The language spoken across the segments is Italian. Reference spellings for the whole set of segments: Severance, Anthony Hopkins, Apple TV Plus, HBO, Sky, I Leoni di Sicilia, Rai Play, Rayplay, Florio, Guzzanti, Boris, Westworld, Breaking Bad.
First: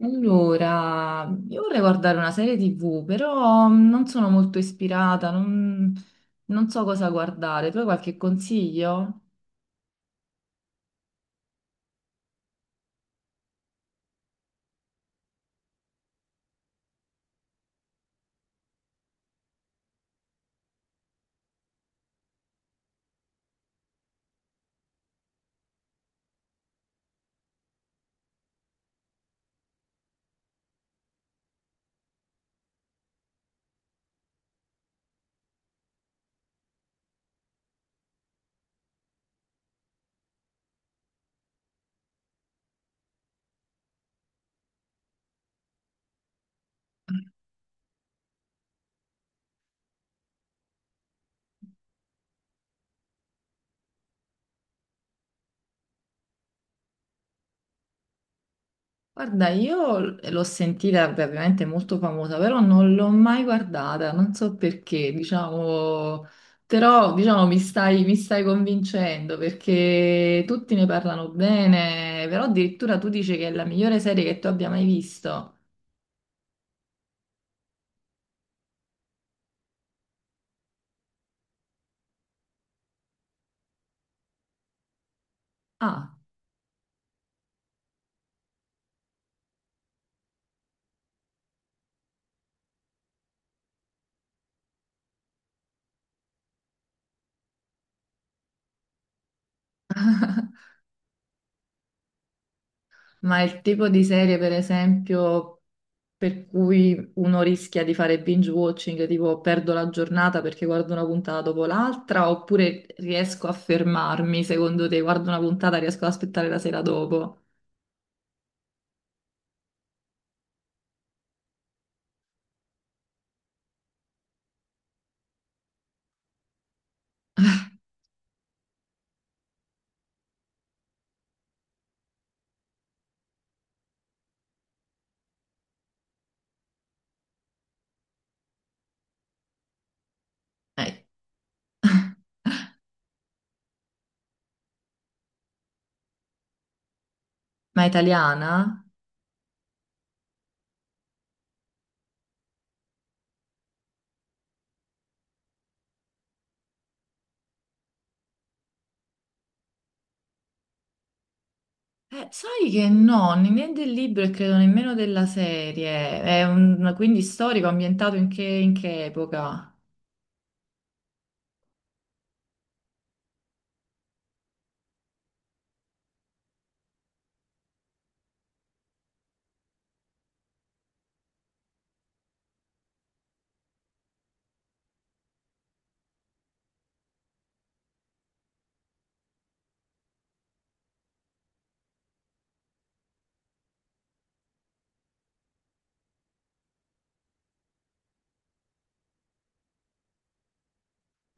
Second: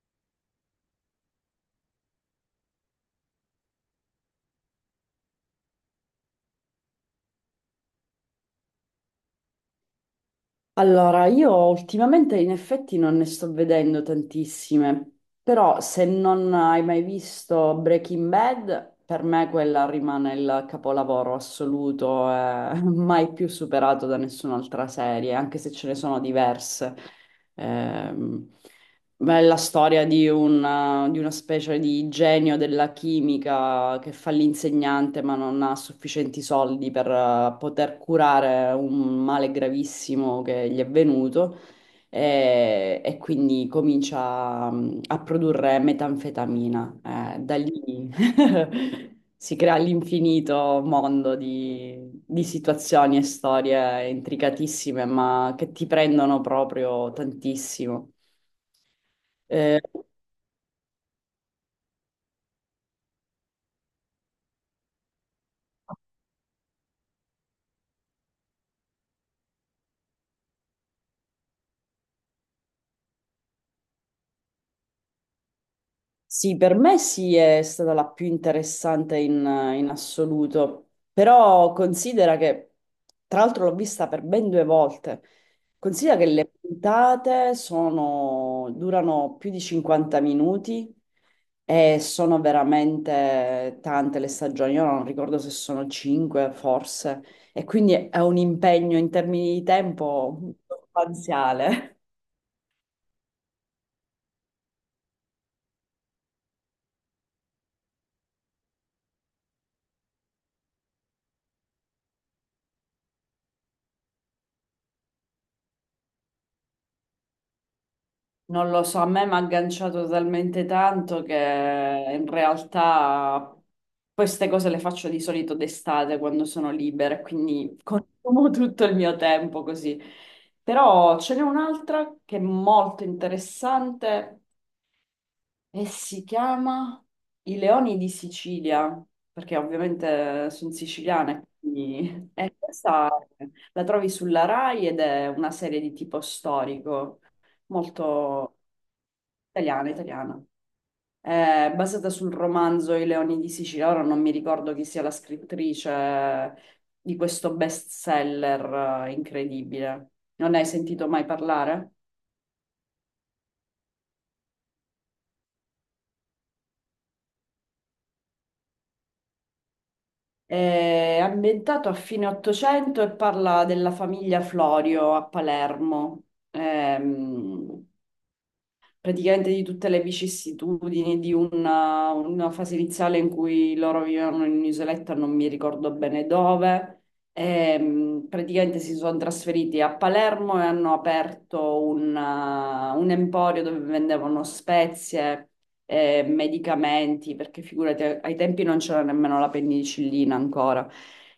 Allora, io vorrei guardare una serie TV, però non sono molto ispirata, non so cosa guardare. Tu hai qualche consiglio? Allora, io ultimamente in effetti non ne sto vedendo tantissime, però se non hai mai visto Breaking Bad, per me quella rimane il capolavoro assoluto, mai più superato da nessun'altra serie, anche se ce ne sono diverse. Ehm, Beh, è la storia di una specie di genio della chimica che fa l'insegnante ma non ha sufficienti soldi per poter curare un male gravissimo che gli è venuto e, quindi comincia a produrre metanfetamina. Da lì si crea l'infinito mondo di situazioni e storie intricatissime ma che ti prendono proprio tantissimo. Guarda, Eh, io l'ho sentita, beh, ovviamente è molto famosa, però non l'ho mai guardata, non so perché, diciamo, però diciamo mi stai convincendo perché tutti ne parlano bene, però addirittura tu dici che è la migliore serie che tu abbia mai visto. Sì, per me sì, è stata la più interessante in, in assoluto, però considera che, tra l'altro l'ho vista per ben due volte, Ah, considera che le puntate sono, durano più di 50 minuti e sono veramente tante le stagioni, io non ricordo se sono 5 forse, e quindi è un impegno in termini di tempo sostanziale. ma il tipo di serie, per esempio. Per cui uno rischia di fare binge watching, tipo perdo la giornata perché guardo una puntata dopo l'altra, oppure riesco a fermarmi, secondo te, guardo una puntata, riesco ad aspettare la sera dopo. Non lo so, a me mi ha agganciato talmente tanto che in realtà queste cose le faccio di solito d'estate quando sono libera, e quindi consumo tutto il mio tempo così. Però ce n'è un'altra che è molto interessante e si chiama I Leoni di Sicilia, perché ovviamente sono Eh, siciliane. Quindi- E questa la trovi sulla Rai ed è una serie di tipo storico, ma italiana? molto italiana, italiana. È basata sul romanzo I Leoni di Sicilia. Ora non mi ricordo chi sia la scrittrice di questo bestseller incredibile. Non ne hai sentito mai parlare? Sai che no, né del libro e credo nemmeno della serie. È quindi storico, ambientato in che epoca? È ambientato a fine Ottocento e parla della famiglia Florio a Palermo. Ehm, praticamente di tutte le vicissitudini di una fase iniziale in cui loro vivevano in un'isoletta, non mi ricordo bene dove. Praticamente si sono trasferiti a Palermo e hanno aperto una- un emporio dove vendevano spezie, medicamenti, perché figurati, ai tempi non c'era nemmeno la penicillina ancora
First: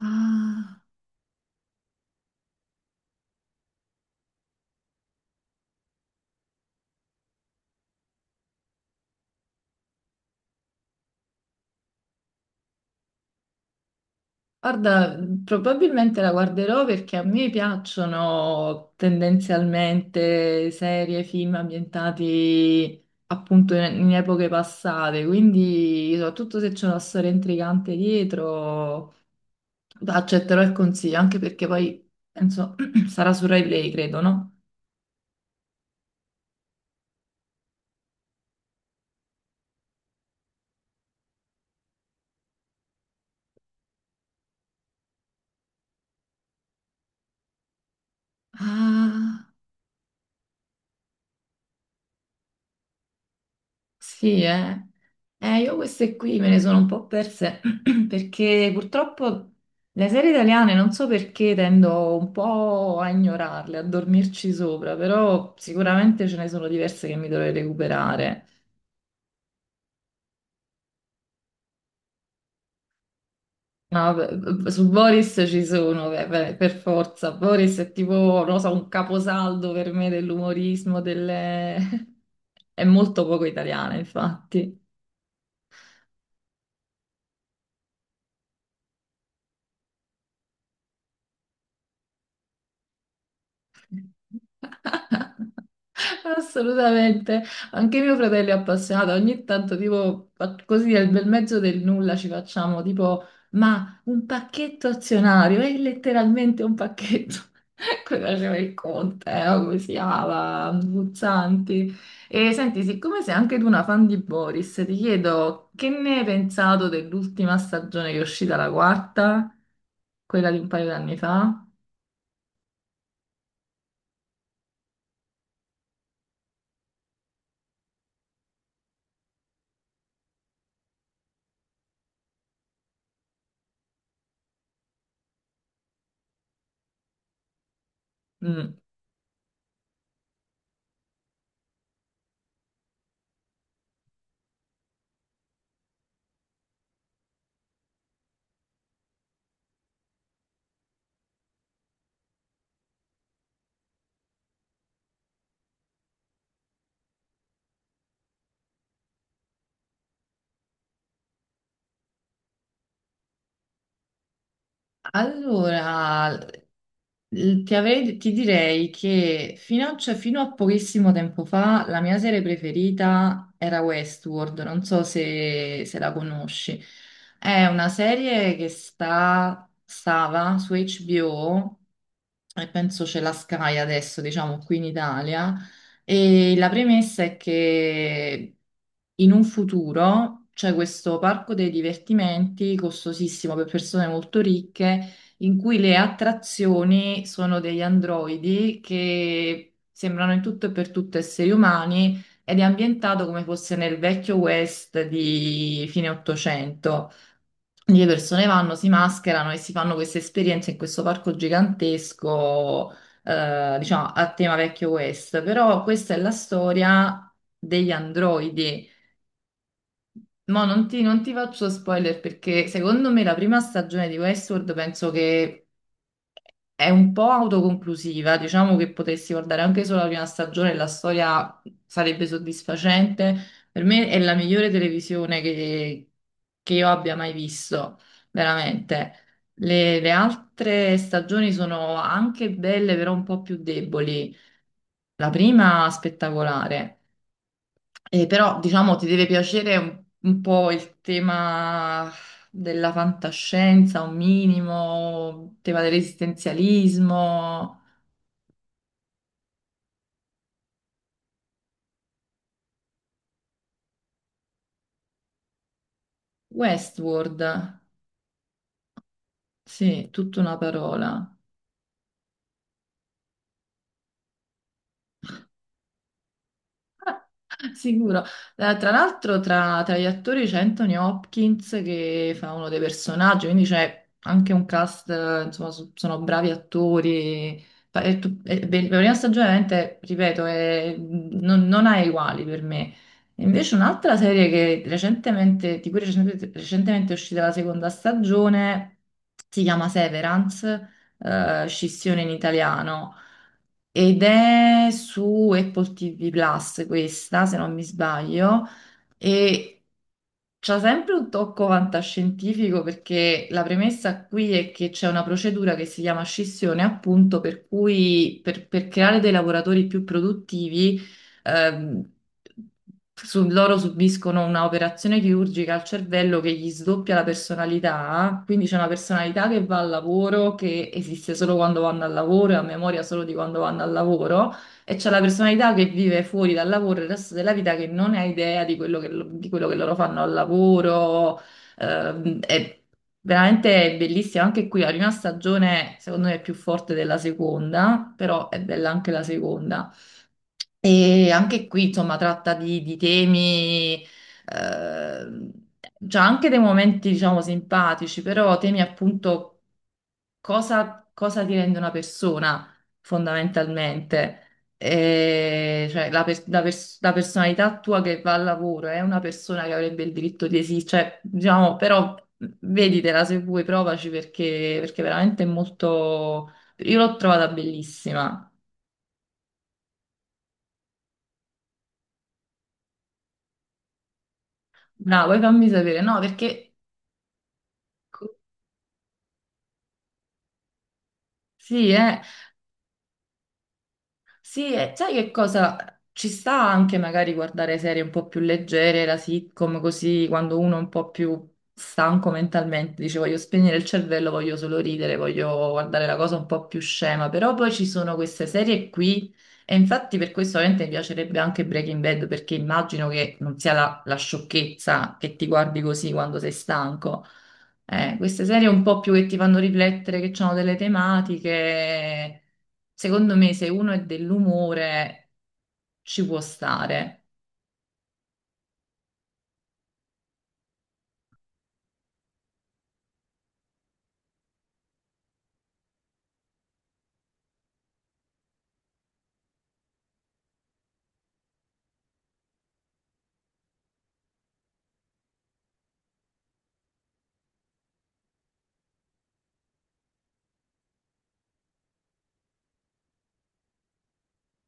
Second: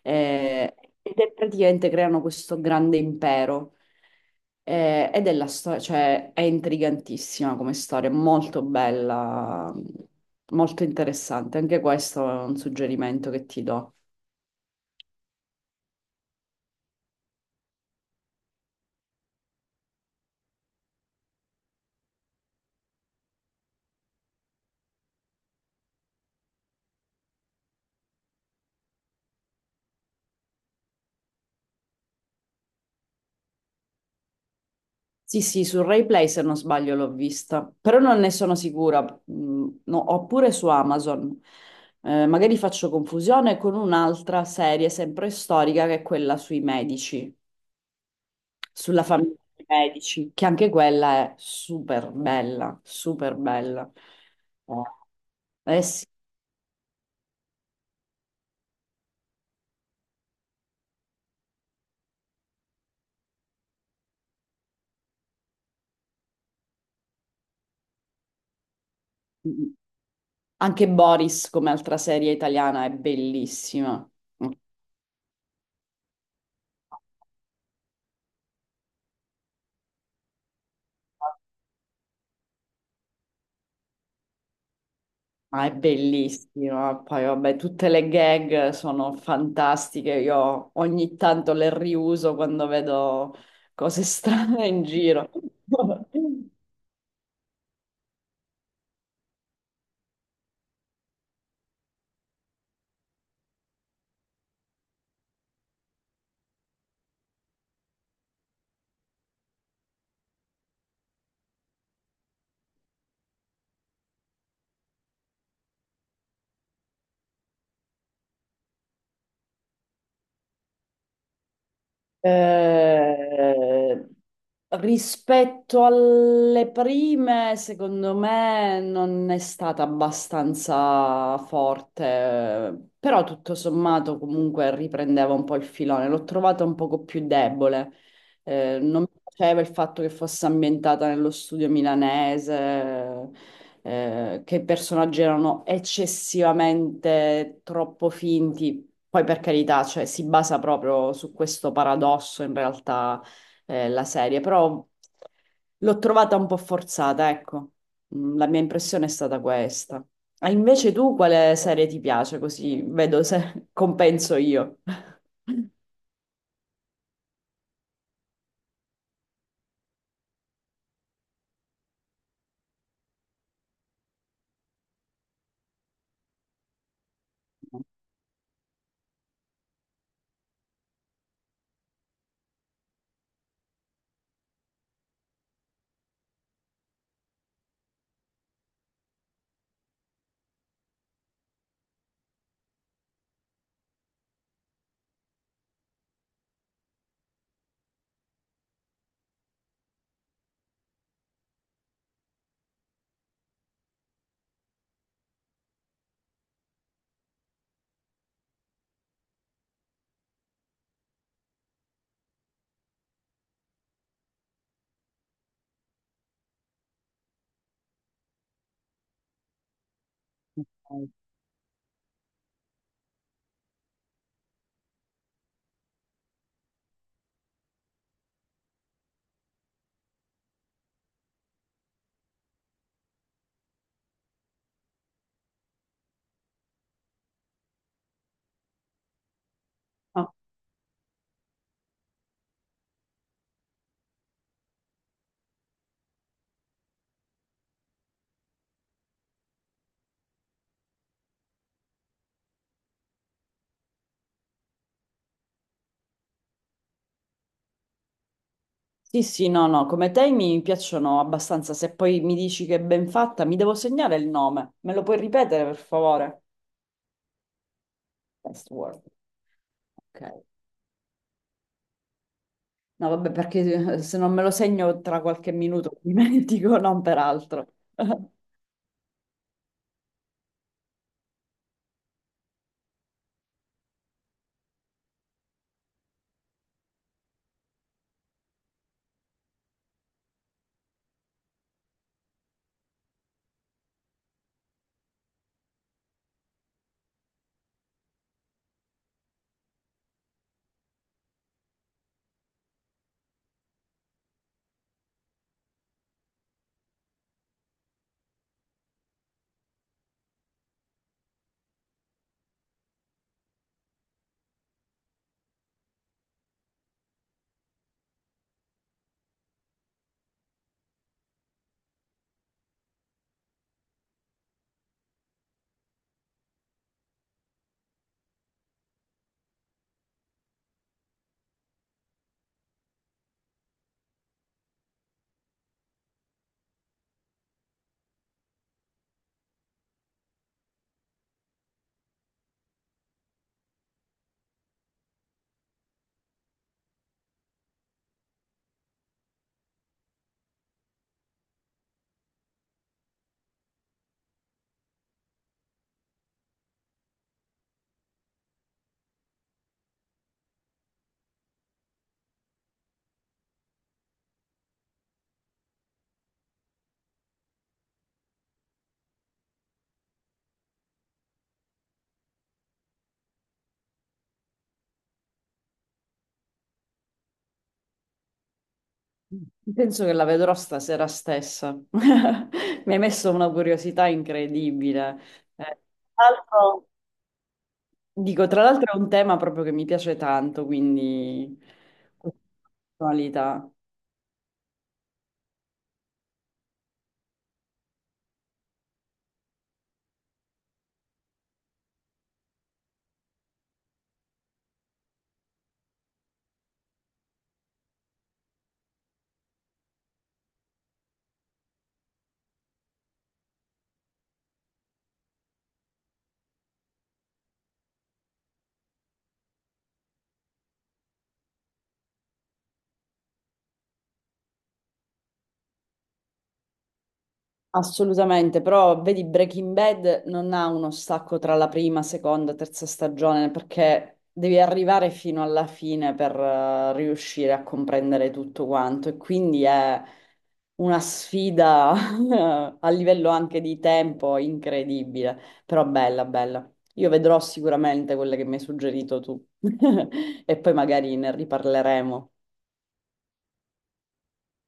eh, Ah. ed è praticamente creano questo grande impero. Ed è la storia, cioè è intrigantissima come storia, molto bella, molto interessante. Anche questo è un suggerimento che ti do. Guarda, probabilmente la guarderò perché a me piacciono tendenzialmente serie, film ambientati appunto in epoche passate, quindi soprattutto se c'è una storia intrigante dietro, accetterò il consiglio, anche perché poi penso sarà su Rai Play, credo, no? Sì, sì, su Rayplay se non sbaglio l'ho vista, però non ne sono sicura. Mm, no, oppure su Amazon. Magari faccio confusione con un'altra serie sempre storica che è quella sui medici, sulla famiglia Ah. dei medici, che anche quella è super bella, super bella. Sì, eh. Io Eh sì. queste qui me ne sono un po' perse perché purtroppo le serie italiane non so perché tendo un po' a ignorarle, a dormirci sopra, però sicuramente ce ne sono diverse che mi dovrei recuperare. Anche Boris, come altra serie italiana, è bellissima. No, vabbè, su Boris ci sono, beh, per forza. Boris è tipo, non lo so, un caposaldo per me dell'umorismo, delle. È molto poco italiana, infatti. Ma è bellissima. Poi, vabbè, tutte le gag sono fantastiche. Io ogni tanto le riuso quando vedo cose strane in giro. Assolutamente, anche mio fratello è appassionato, ogni tanto tipo così nel bel mezzo del nulla ci facciamo tipo ma un pacchetto azionario, è letteralmente un pacchetto, quello faceva il conte, o come si chiama, Guzzanti. E senti, siccome sei anche tu una fan di Boris, ti chiedo che ne hai pensato dell'ultima stagione che è uscita la quarta, quella di un paio d'anni fa? Eh, Rispetto alle prime, secondo me non è stata abbastanza forte, però tutto sommato comunque riprendeva un po' il filone. L'ho trovata un poco più debole. Mm. Non mi piaceva il fatto che fosse ambientata nello studio milanese, che i personaggi erano eccessivamente troppo finti. Poi per carità, cioè, si basa proprio su questo paradosso in realtà, la serie, però l'ho trovata un po' forzata, ecco. La mia impressione è stata questa. Ah, invece tu quale serie ti piace? Così vedo se compenso io. Allora, ti direi che cioè, fino a pochissimo tempo fa la mia serie preferita era Westworld, non so se la conosci. È una serie che stava su HBO e penso c'è la Sky adesso, diciamo, qui in Italia. E la premessa è che in un futuro c'è questo parco dei divertimenti costosissimo per persone molto ricche, in cui le attrazioni sono degli androidi che sembrano in tutto e per tutto esseri umani ed è ambientato come fosse nel vecchio West di fine Ottocento. Le persone vanno, si mascherano e si fanno queste esperienze in questo parco gigantesco, diciamo, a tema vecchio West. Però questa è la storia degli androidi. Mo' Ok. non ti faccio spoiler perché secondo me la prima stagione di Westworld penso che è un po' autoconclusiva, diciamo che potessi guardare anche solo la prima stagione, e la storia sarebbe soddisfacente. Per me è la migliore televisione che io abbia mai visto, veramente. Le Ah, altre stagioni sono anche belle, però un po' più deboli. La prima spettacolare. Però diciamo ti deve piacere un po' il tema della fantascienza, un minimo, il tema dell'esistenzialismo. sì, sì, no, no, come te mi piacciono abbastanza. Se poi mi dici che è ben fatta, mi devo segnare il nome. Me lo puoi ripetere, per favore? Westworld, Westworld. sì, tutta Ok. una parola. No, vabbè, perché se non me lo segno tra qualche minuto mi dimentico, non peraltro. Sicuro. Tra l'altro tra gli attori c'è Anthony Hopkins che fa uno dei personaggi, quindi c'è anche un cast, insomma, sono bravi attori. Fa- è tu- è be- La prima stagione, veramente, ripeto, non ha uguali per me. E invece un'altra serie che recentemente, di cui recentemente, recentemente è uscita la seconda stagione, si chiama Severance, scissione in italiano. Ed è su Apple TV Plus questa, se non mi sbaglio. E c'ha sempre un tocco fantascientifico perché la premessa qui è che c'è una procedura che si chiama scissione, appunto, per cui per creare dei lavoratori più produttivi, ehm, loro subiscono un'operazione chirurgica al cervello che gli sdoppia la personalità, quindi c'è una personalità che va al lavoro, che esiste solo quando vanno al lavoro e ha memoria solo di quando vanno al lavoro. E c'è la personalità che vive fuori dal lavoro il resto della vita che non ha idea di quello che loro fanno al lavoro. È veramente bellissima. Anche qui la prima stagione, secondo me, è più forte della seconda, però è bella anche la seconda. E anche qui, insomma, tratta di temi, ehm, c'ha anche dei momenti, diciamo, simpatici, però temi appunto cosa ti rende una persona fondamentalmente? Cioè, la personalità tua che va al lavoro è una persona che avrebbe il diritto di esistere, cioè, diciamo, però veditela se vuoi, provaci perché veramente è molto. Io l'ho trovata bellissima. Penso che la vedrò stasera stessa. Mi hai messo una curiosità incredibile. Bravo, e fammi Eh, sapere, no, tra perché. l'altro- dico, tra l'altro è un tema proprio che mi piace tanto, quindi Sì, eh. questa personalità. Sì, e sai che cosa? Ci sta anche magari guardare serie un po' più leggere, la sitcom, così quando uno è un po' più stanco mentalmente, dice voglio spegnere il cervello, voglio solo ridere, voglio guardare la cosa un po' più scema, però poi ci sono queste serie qui e infatti per questo ovviamente mi piacerebbe anche Breaking Bad perché immagino che non sia la sciocchezza che ti guardi così quando sei stanco. Queste serie un po' più che ti fanno riflettere, che hanno delle tematiche. Secondo me, se uno è dell'umore, ci può stare. Assolutamente, però vedi Breaking Bad non ha uno stacco tra la prima, seconda, terza stagione perché devi arrivare fino alla fine per riuscire a comprendere tutto quanto e quindi è una sfida a livello anche di tempo incredibile, però bella, bella. Io vedrò sicuramente quelle che mi hai suggerito tu e poi magari ne riparleremo.